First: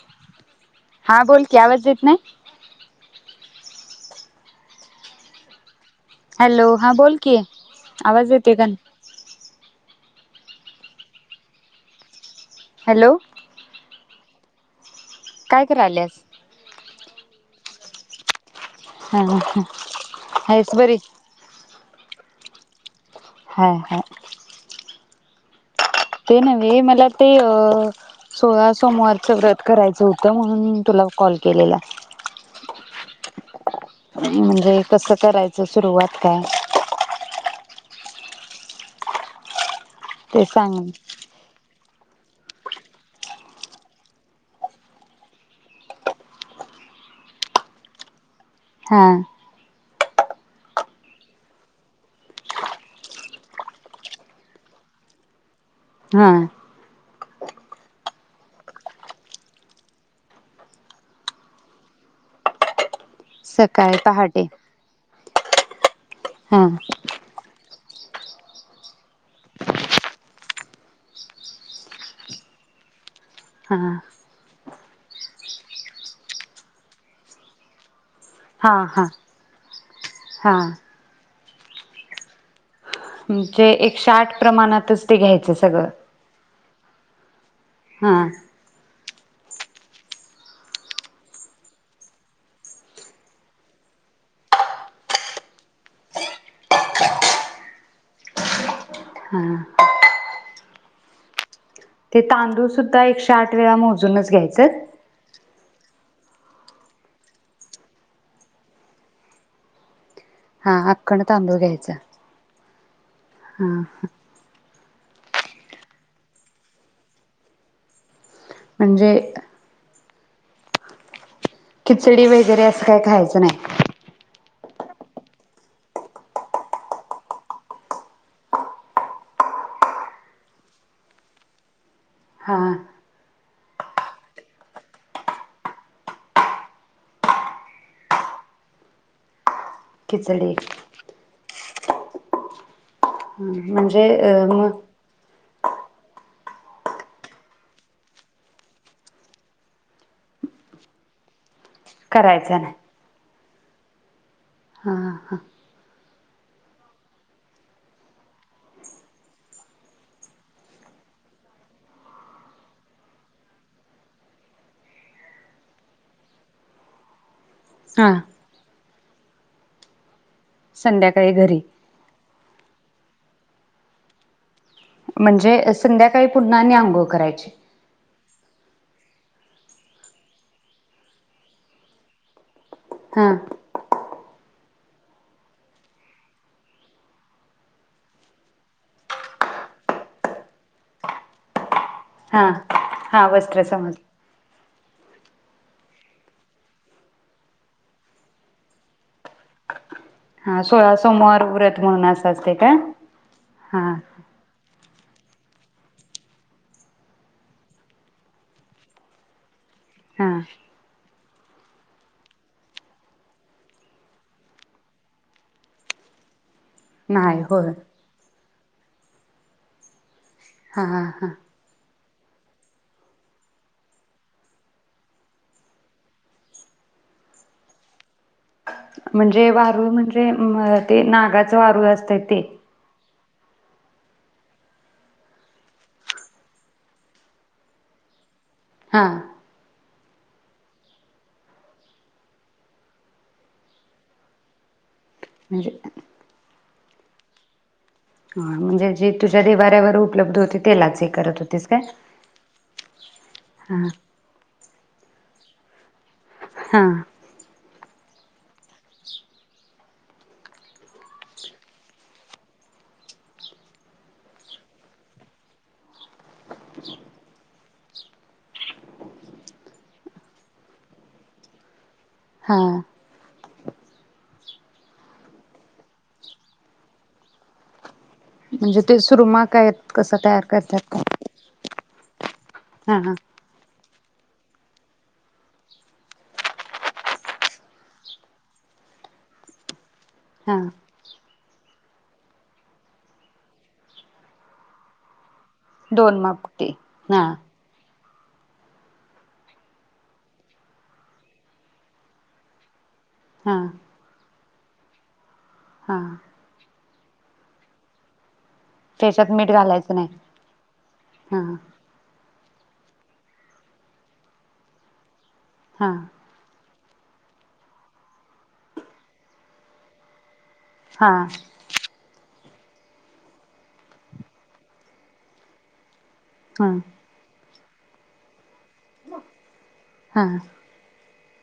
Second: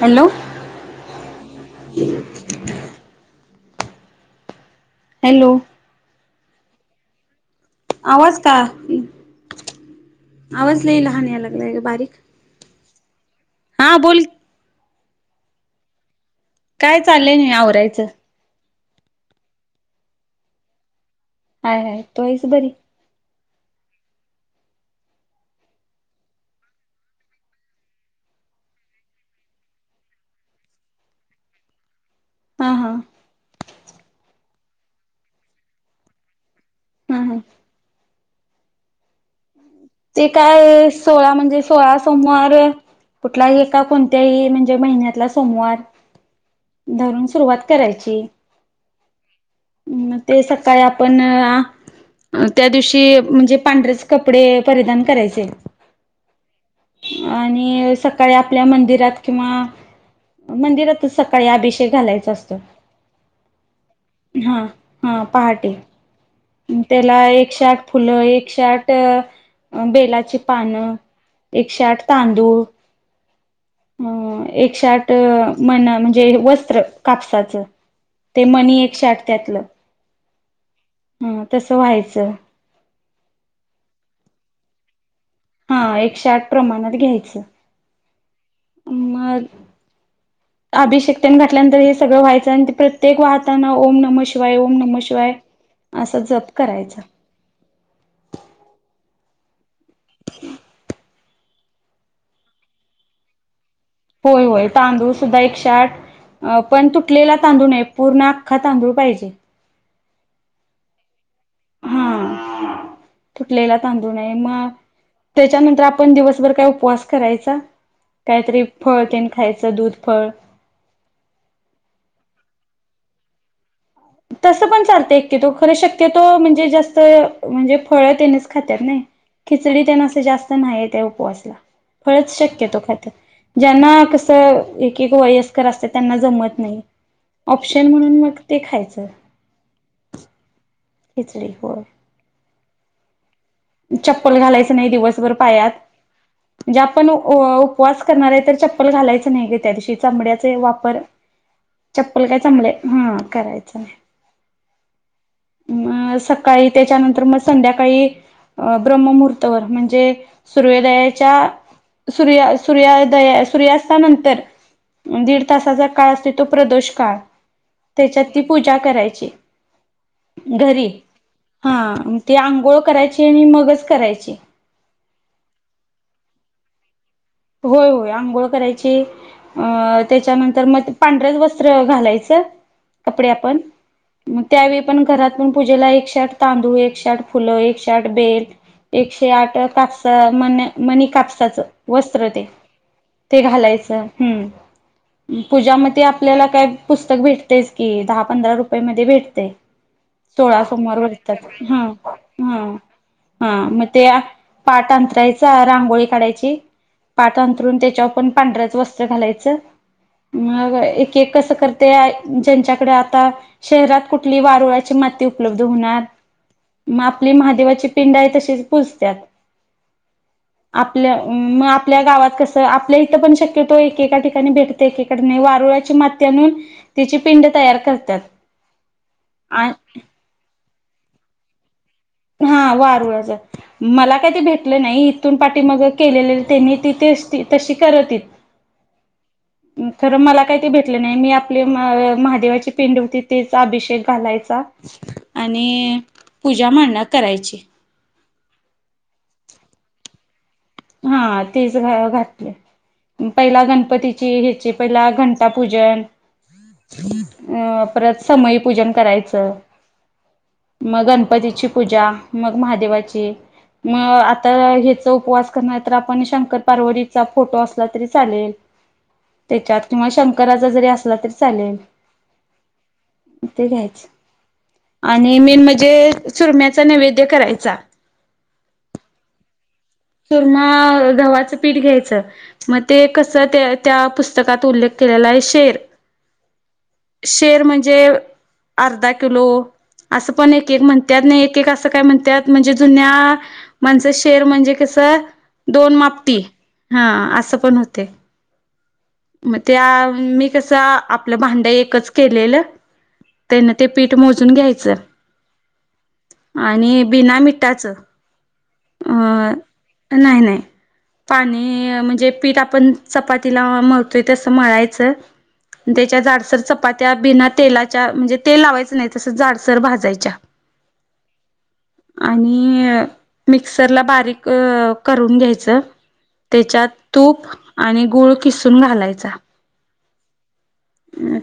Hello. हां बोल की आवाज येत नाही. हॅलो. हॅलो हां बोल की. आवाज का? आवाज लई लहान यायला लागलाय गं बारीक. हॅलो हां बोल. काय कराल्यास? काय चाललंय नव्हे आवरायचं. हां हं हाईस बरी? हाय हाय. तू हाईस बरी? हाय हाय. ते नव्हे मला ते अ् सोळा सोमवारचं व्रत करायचं होतं म्हणून मी तुला कॉल केलेला. हं हं. म्हणजे कसं करायचं सुरुवात काय? हम् हम्. ते काय सोळा म्हणजे सोळा अस सोमवार कुठला ही एका कोणत्याही म्हणजे महिन्यातला सोमवार धरून सुरुवात करायची. हा. म् ते सकाळी आपण अ त्या दिवशी म्हणजे पांढरेच कपडे परिधान करायचे. हां. आणि सकाळी आपल्या मंदिरात किंवा मंदिरातच सक काळी अभिषेक घालायचा असतोय. सकाळी पहाटे, हा पहाटे, हा त्याला एकशे आठ फुलं, एकशे आठ अ बेलाची पानं, एकशे आठ तांदू हा ह एक एकशे आठ म्हणा म्हणजे वस्त्र कापसाचं. ते हा मनी हा एकशे आठ त्यातलं. हा. हम तसं व्हायचं. म्हणजे एकशे आठ प्रमाणातच. ते घ्यायचं हा सगळं एकशे आठ प्रमाणा घ्यायचं. हा. मग अभिशेक तेन घातल्यानंतर हे सगळं व्हायचं आणि ते प्रत्येक वाहताना ओम नम शिवाय, ओम नम शिवाय असा जप करायचा. [inaudible] ते तांदूळ सुद्धा एकशे आठ वेळा मोजूनच होय घ्यायचं. होय तांदूळ सुद्धा एकशे त्यात अ पण तुटलेला तांदूळ नाही पूर्ण आख्खा तांदूळ पाहिजे. हा अखंड हा. हा तुटलेला तांदूळ नये मग त्याच्यानंतर आपण दिवसभर काय उपवास करायचा. काहीतरी फळ म्हणजे केन खायचं दूध. फळ. खिचडी वगैरे असं काही खायचं नाही. तसपण चालतेय की शक्यतोय म्हणजे जास्तवेळ म्हणजे फळा त्यानेच खात्यात खिचडी ते नसते जास्त नाही ते उपवास ला फळच हा शक्यतोय खात्यात ज्यांना कस एक एक वयस्कर असतात त्यांना जमत नाही ऑप्शन म्हणून मग ते खायचं. तर खिचडी खिचडी हो. म्हणजे चप्पल अ घालायचं मग नाही दिवसभर पायात म्हणजे आपण उ उपवास करणार आहे तर चप्पल घालायच नाही. त्या दिवशी चामड्याच वापर चप्पल काय [unintelligible] करायचा नाही. करायचं. चल हा हा अ सकाळी त्याच्यानंतर मग संध्याकाळी अ ब्रम्ममुहूर्तवर म्हणजे सूर्योदयाच्या सूर््या सूर्यदया सूर्यास्तानंतर दीड तासाचा काळ असते तो प्रदोष काळ हा त्याच्यात ती पूजा करायची. घरी संध्याकाळी घरी हा ते आंघोळ करायची आणि मगच करायची. म्हणजे संध्याकाळी पुन्हा आणिअंगोळ करायची. होय होय आंघोळ करायची. अ त्याच्यानंतर मग पांढरच वस्त्र घालायचं. कपडे हा आपण मग त्या वेळी पण घरात पण पूजेला एकशे आठ, तांदुळ एकशे आठ फुल, एकशे आठ बेल, एकशे आठ कापस मनी कापसाच वस्त्र हा हा ते वस्त्र समज घालायचं ह्म. पूजा म ते आपल्याला काय पुस्तक भेटतयस की दहा पंधरा रुपये मधे भेटतय हा सोळा सोमवार वरताची व्रत हा म्हणून असं असते हा का? हा मग ते पाटांत त्यायचा रांगोळी काढायची पाट अंतरून त्याच्यावर पण पांढऱच वस्त्र घालायचं. हा म एक केक कस करतय ज्यांच्याकडे आता शहरात कुठली वारूळाची माती उपलब्ध होणार. मग आपली नाही होय महादेवाची पिंड आहे तशीच पुजत्यात हा आपल्या हा मग आपल्या गावात कसं आपल्या इथं पण शक्यतो एकेका ठिकाणी भेटते एकेका ठिकाणी वारुळाची माती आणून तिची पिंड तयार करत्यात. म्हणजे वारुळ म्हंजे म अ ते नागाच वारुळ असतय. हा वारुळ आच. मला काय ते भेटलं नाही इथून पाठी माग केलेले तेणी तिथेच तशी करतीत. हा, खर मला काही ते भेटलं नाही मी आपली महादेवाची पिंड होती तेचा अभिषेक घालायचा. म्हणजे आणि पूजा या महिन्यात, करायची. हा म्हणजे, जे तुझ्या देवाऱ्यावर उपलब्ध होतेत. हा तेच घातल पहिला हा गणपतीची हेचि पहिला गण आता पूजन, हा [unintelligible] परत समई पूजन करायचं मग गणपतीची पूजा मग महादेवाची मग आता हेच उपवास [inaudible] आपण शंकर पार्वतीचा फोटो अस असला तरी चालेल त्याच्यात किंवा शंकराचा जरी असला तरी चालेल. हा, ते घ्यायच आणि मेन म्हणजे चुरम्याचा नैवेद्य करायचा. म्हणजे ते सुरमा काय कसं तयार चूरमा करतात काय? गव्हाचं पीठ घ्यायचं. अच्छा! मग हा ते हा कस त्या त्या पुस्तक? पुस्तकात उल्लेख केलेला आहे शेर, शेर म्हणजे अर्धा किलो असं पण हा एक एक म्हणत्यात नाई. ते अस का म्हणतात म्हणजे जुन्या माणसं शेर म्हणजे कस तर दोन मापटी हा असं पण होतय. म त्या मी कस आपलं भांड एकच केलेलं. हा तेन ते पीठ मोज भाजून घ्यायचं. हा, आणि बिना मिठाचं. त्याच्यात मीठ अ घालायचं. नाही, नाही हा पाणी म्हणजे पीठ आपण चपातीला मळतोय तसं मळायचं. हा त्याच्या जाडसर चाप चपात्या बिना तेलाच्या म्हणजे तेल लावायचं नाही तसंच झाडसर भाजायच्या. हा, आणि मिक्सरला बारीक अ करून घ्यायचं. हा. त्याच्यात तूप, आणि गुळ किसून घालायचा. हा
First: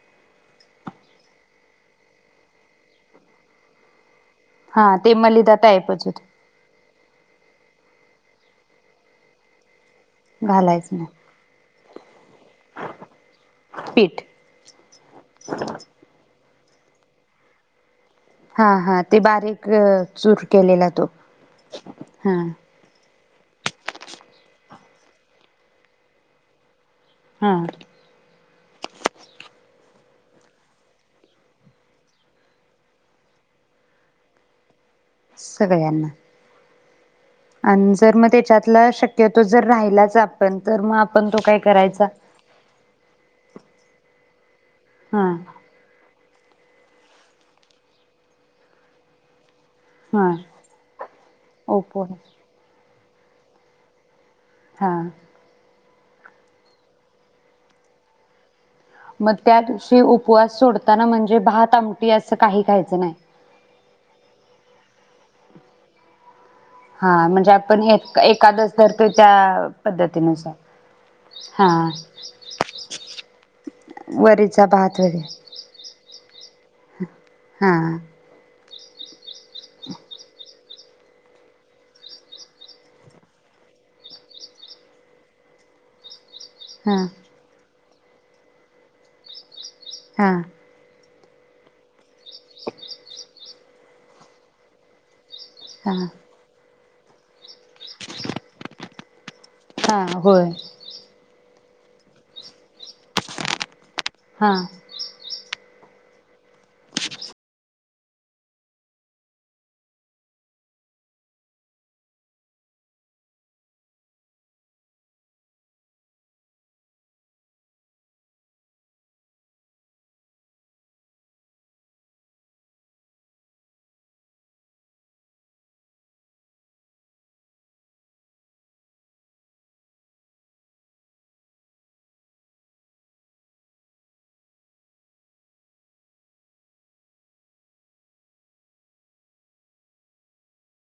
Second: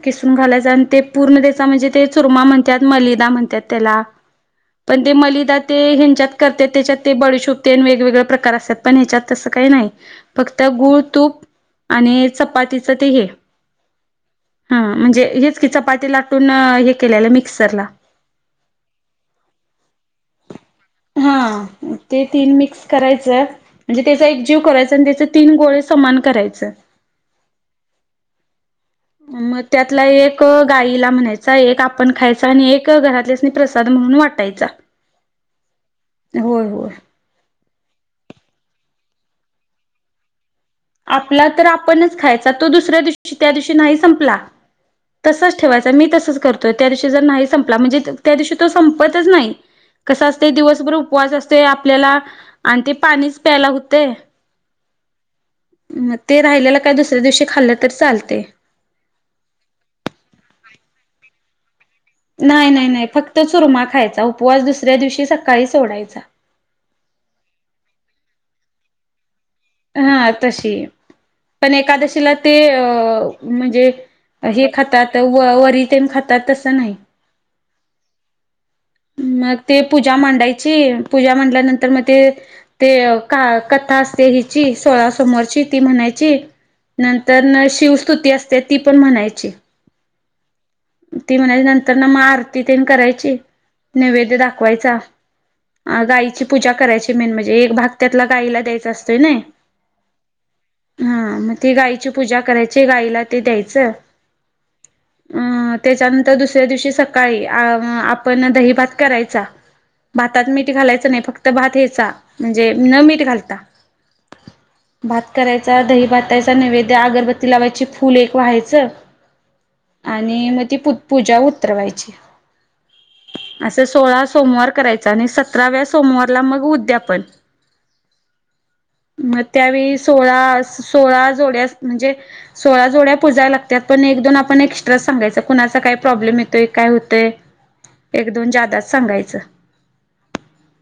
किसून घालायच आणि ते पूर्ण त्याचा म्हणजे ते चुरमा म्हणतात मलिदा म्हणतात त्याला हा पण ते मलिदा ते टाईपच होत ह्यांच्यात करत्यात त्याच्यात ते बडीशोप ते आणि वेगवेगळे प्रकार. असतात पण ह्याच्यात तसं काही नाही. फक्त घालायचं गूळ, नाही तूप आणि चपातीच ते हे पीठ. हम म्हणजे हेच की चपाती लाटायच. पुन्हा हे केलेलं मिक्सर ला. हा हा ते बारीक चूर केलेला तो. हा तर त्याचा एक जीव करायचा आणि त्याचे तीन गोळे समान करायच. हा. मग त्यातला एक गायला म्हणायचा एक आपण खायचा आणि एक घरातल्यासनी प्रसाद म्हणून वाटायचा. सगळ्यांना. होय होय आणि जर मग त्याच्यातला शक्यतो जर राहिलाच आ आपला तर आपणच खायचा. तो दुसऱ्या दिवशी त्यादिवशी नाही संपला. हा तसंच ठेवायचा मी तसच. करतोय त्या दिवशी जर नाही संपला म्हणजे त्या दिवशी तो संपतच नाही. कस हा असतय दिवसभर उपवास असतय ओपो आपल्याला आण ते पाणीच प्यायला होतंय. हा. म ते राहिलेला काय दुसऱ्या दिवशी खाल्लं तरी चालतय. म त्या दिवशी उपवास सोडताना म्हणजे भात आम नाही नाही नाही फक्त चुरमा खायचा उपवास दुसऱ्या दिवशी सकाळी सोडायचा. हा म्हणजे आपण एक एकादस धरतो. त्या हा पद्धतीनुसार तशी पण हा एकादशीला ते अ म्हणजे वरीचा हे भात खातात वगैरे व वर ते खातात तसं नाही. हा. मग ते पूजा मांडाय. जी पुजा म्हटल्यानंतर मग ते ते का कथा असते हिची सोळा समोरची ती म्हणायची. हा नंतर ना शिव तुती असते ती पण म्हणायची. हा. ती म्हणाली नंतर नमा आरती तेन करायची. नैवेद्य दाखवायचा. अ हा गाईची पूजा, करायची, मेन म्हणजे एक भाग त्यातला गाईला द्यायचा असतोय क नय. हा, हाय. ती गाईची पूजा करायची गाईला ते द्यायचं. हा, आ तेच्यानंतर दुसऱ्या दिवशी सकाळी आ आज आपण दही, भात करायचा भातात मीठ घालायचं नाही फक्त भात करायचा म्हणजे, न मीठ घालता भात करायचा दही भातायचा नैवेद्य, अगरबत्ती लावायची फुल एक व्हायचं आणि मग ती पू पूजा उतरवायची. असं सोळा सोमवार करायचं आणि सतराव्या सोमवारला मग उद्यापन मग त्यावेळी सोळा सोळा जोड्या म्हणजे सोळा जोड्या पुजाय लागतात, पण एक दोन आपण एक्स्ट्रा सांगायच कुणाचा काय प्रॉब्लेम येतोय, काय होतय. एक दोन ज्यादाच सांगायचं.